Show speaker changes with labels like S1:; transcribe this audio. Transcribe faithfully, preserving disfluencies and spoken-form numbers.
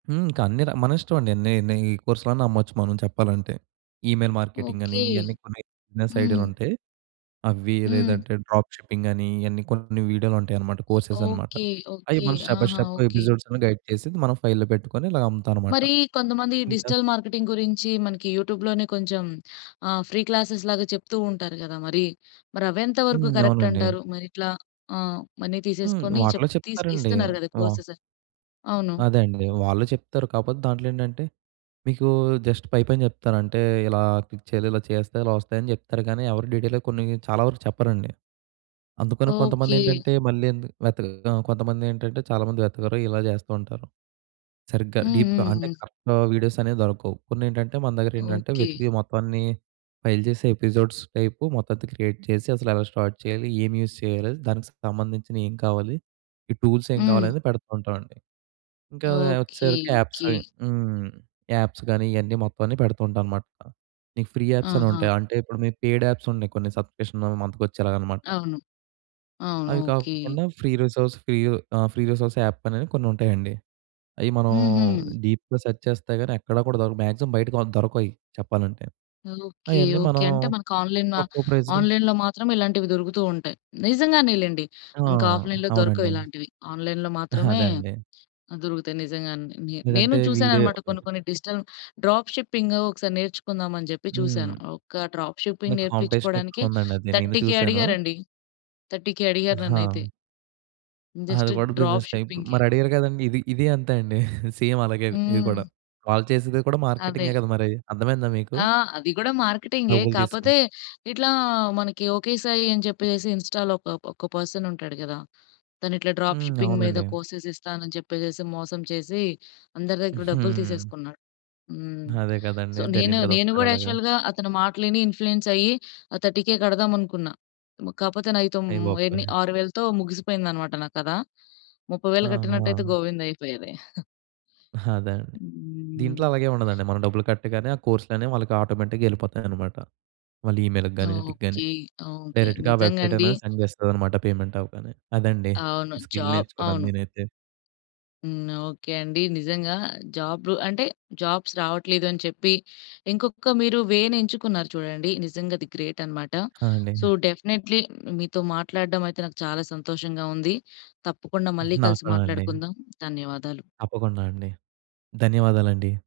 S1: హ్మ్. ఇంక అన్ని‌ర మనిష్టమండి నే నే కోర్సులన్నా అమ్మొచ్చు మనం చెప్పాలంటే. ఈమెయిల్ మార్కెటింగ్ అని.
S2: ఓకే.
S1: ఇవన్నీ కొన్ని బిజినెస్
S2: హ్మ్.
S1: ఐడియాలుంటాయి. అవి
S2: హ్మ్.
S1: లేదంటే, డ్రాప్ షిప్పింగని, ఇయన్నీ కొన్ని వీడియోలుంటాయన్నమాట. కోర్సెసనమాట.
S2: ఓకే.
S1: అయి
S2: ఓకే.
S1: మనం స్టెప్ బై
S2: ఆహా!
S1: Step
S2: okay.
S1: ఎపిసోడ్స్ అన్ని గైడ్ చేసి మనం ఫైల్‌లో పెట్టుకొని ఇలాగ అమ్ముతామనమాట.
S2: మరి కొంతమందికి
S1: ఇంక
S2: డిజిటల్ మార్కెటింగ్ గురించి మనకి యూట్యూబ్‌లోనే కొంచెం ఆహ్, ఫ్రీ క్లాసేస్‌లాగా చెప్తూ ఉంటారు గదా! మరి. మరవేంత వరకు
S1: హ్మ్.
S2: కరెక్ట్
S1: అవునండి.
S2: అంటారు? మరిట్లా ఆహ్, మనీ
S1: హ్మ్.
S2: తీసేసుకొని చెప్
S1: వాటిలో
S2: తీ
S1: చెప్తారండి.
S2: ఇస్తున్నారు గదా!
S1: వా
S2: కోర్సెస్. అవును.
S1: అదే అండి. వాళ్ళు చెప్తారు. కాపోతే దాంట్లో ఏంటంటే, మీకు జస్ట్ పైపైన జెప్తారు. అంటే, ఇలా క్లిక్ చేయాలి, ఇలా చేస్తే ఇలా వస్తాయని జెప్తారు గానీ, ఎవరు డీటెయిల్‌గా కొన్ని చాలా వరకు చెప్పరండి. అందుకని
S2: ఓకే.
S1: కొంతమందేంటంటే, మళ్ళీ ఎందు వెతక ఆ కొంతమందేంటంటే, చాలామంది వెతకరు ఇలా జేస్తూ ఉంటారు. సరిగ్గా
S2: హ్మ్.
S1: డీప్‌గా.
S2: హ్మ్.
S1: అంటే
S2: హ్మ్.
S1: కరెక్ట్ వీడియోసనేవి దొరకవు. కొన్నేంటంటే, మన దగ్గరేంటంటే
S2: ఓకే.
S1: వెతికి మొత్తం అన్నీ ఫైల్ చేసే ఎపిసోడ్స్ టైప్ మొత్తం‌త క్రియేట్ చేసి అసలు ఎలా స్టార్ట్ చేయాలి, ఏమి యూజ్ చేయాలి, దానికి సంబంధించినయి ఏం కావాలి, ఈ టూల్స్ ఏం కావాలి,
S2: హ్మ్.
S1: అనేది పెడుతూంటామండి. ఇంకా
S2: ఓకే.
S1: వచ్చేసరికి యాప్స్
S2: ఓకే.
S1: అవి హ్మ్. యాప్స్ గాని, ఇయన్నీ మొత్తం అన్ని పెడుతూంటానుమాట. మీకు ఫ్రీ యాప్స్
S2: ఆహా!
S1: అనుంటాయి. అంటే ఇప్పుడు మీకు పెయిడ్ యాప్స్ ఉన్నాయి కొన్ని సబ్‌స్క్రిప్షన్ వన్ మంత్ మనకు వచ్చేలాగాన్నమాట.
S2: అవును. అవును.
S1: అవి
S2: ఓకే.
S1: కాకుండా ఫ్రీ రిసోర్స్ ఫ్రీ ఆ! ఫ్రీ రిసోర్స్ యాప్ అని కొన్ని ఉంటాయండి. అవి మనం
S2: హుహు.
S1: డీప్‌గా సెర్చ్ చేస్తే గాని, ఎక్కడ కూడా దొరకదు. మాక్సిమమ్ బయటికి దొరకవ‌యి చెప్పాలంటే.
S2: ఓకే.
S1: అయన్నీ
S2: ఓకే.
S1: మనం
S2: అంటే మనకాన్‌లైన్, ఆ
S1: తక్కువ ప్రైజ్‌లో
S2: ఆన్‌లైన్‌లో మాత్రం ఇలాంటివి దొరుకుతూ ఉంటాయి. నిజంగానే లెండి
S1: ఆ!
S2: మన ఆఫ్‌లైన్ దొరకవు
S1: అవునండి.
S2: ఇలాంటివి. ఆన్‌లైన్‌లో మాత్రమే,
S1: అదే అండి.
S2: దొరుకుతాయి నిజంగానే. నే నేను
S1: లేదంటే వీడే
S2: చూసానన్నమాట కొన్ని కొన్ని డిజిటల్ డ్రాప్ షిప్పింగ్ ఒకసారి నేర్చుకుందామని జెప్పి చూసాను
S1: హ్మ్.
S2: ఒక డ్రాప్
S1: అంటే
S2: షిప్పింగ్
S1: కాంపిటీషన్
S2: నేర్పించుకోవడానికే,
S1: ఎక్కువ ఉందండి అది నేను
S2: థర్టీ కే
S1: చూసాను.
S2: అడిగారండి. థర్టీ కే అడిగారు నన్నైతే.
S1: ఆహా!
S2: జస్ట్
S1: అది కూడా
S2: డ్రాప్
S1: బిజినెస్ టైప్
S2: షిప్పింగ్‌కే.
S1: మరి అడిగారు కదండీ! ఇది ఇది అంతే అండి. సేమ్ అలాగే ఇది
S2: హ్మ్.
S1: కూడా. వాళ్ళు చేసేది కూడా
S2: అదే.
S1: మార్కెటిం‌గే కదా! మరీ అర్థమైందా మీకు?
S2: ఆహ్, అది గూడా మార్కెటింగే,
S1: డబ్బులు
S2: కాపోతే
S1: తీసుకొని.
S2: ఇట్లా, మనకి ఓకే సాయి అని చెప్పేసేసి ఇన్‌స్టా‌లో ఒకప ఒక పర్సనుంటాడు కదా! తను ఇట్లా డ్రాప్
S1: హ్మ్.
S2: షిప్పింగ్ మీద
S1: అవునండి.
S2: కోర్సెస్ ఇస్తాను అని చెప్పేసి మోసం చేసి, అందరి దగ్గర డబ్బులు
S1: హుహు.
S2: తీసేసుకున్నాడు. హ్మ్.
S1: అదే
S2: సో,
S1: కదండీ!
S2: నేను,
S1: జరిగింది కదా!
S2: నేను
S1: ఒకసారి
S2: గూడా,
S1: అలాగా.
S2: యాక్చువల్‌గా అతని మాటలు విని ఇన్ఫ్లూయెన్స్ అయ్యి ఆ థర్టీ కే కడదాం అనుకున్నా. కాపోతే, నాయి తో
S1: అయ్య
S2: ఏన్ని,
S1: బాబోయ్!
S2: ఆరువేలతో ముగిసిపోయిందన్నమాట నా కథ. ముప్పై వేలు కట్టినట్టయితే
S1: ఆహా!
S2: గోవిందయిపోయేది.
S1: అదే! అండి. దీంట్లో
S2: హ్మ్.
S1: అలాగేం ఉండదండి మనం డబ్బులు కట్టగానే ఆ కోర్స్‌లనేవి వాళ్ళకి ఆటోమేటిక్‌గా ఏళ్ళిపోతాయన్నమాట. వాళ్ళ ఈమెయిల్‌కి గాని, వీటికిగాని
S2: ఓకే. ఓకే.
S1: డైరెక్ట్‌గా ఆ
S2: నిజంగండి.
S1: వెబ్సైటనేది సెండ్ చేస్తాదన్నమాట పేమెంట్ అవ్వగానే. అదండి.
S2: అవును. జా
S1: స్కిల్ నేర్చుకున్నాను
S2: అవును.
S1: నేనైతే.
S2: హ్మ్. ఓకే అండి. నిజంగా, జాబ్ అంటే జాబ్స్ రావట్లేదు అని చెప్పి, ఇంకొక మీరు వే నేంచుకున్నారు చూడండి, నిజంగా అది గ్రేటన్నమాట.
S1: ఆ! అండి.
S2: సో, డెఫినిట్‌లీ మీతో మాట్లాడడమయితే నాకు చాలా సంతోషంగా ఉంది. తప్పకుండా మళ్ళీ
S1: నాకు
S2: కలిసి
S1: కూడా అండి.
S2: మాట్లాడుకుందాం. ధన్యవాదాలు.
S1: తప్పకుండా అండి. ధన్యవాదాలండి.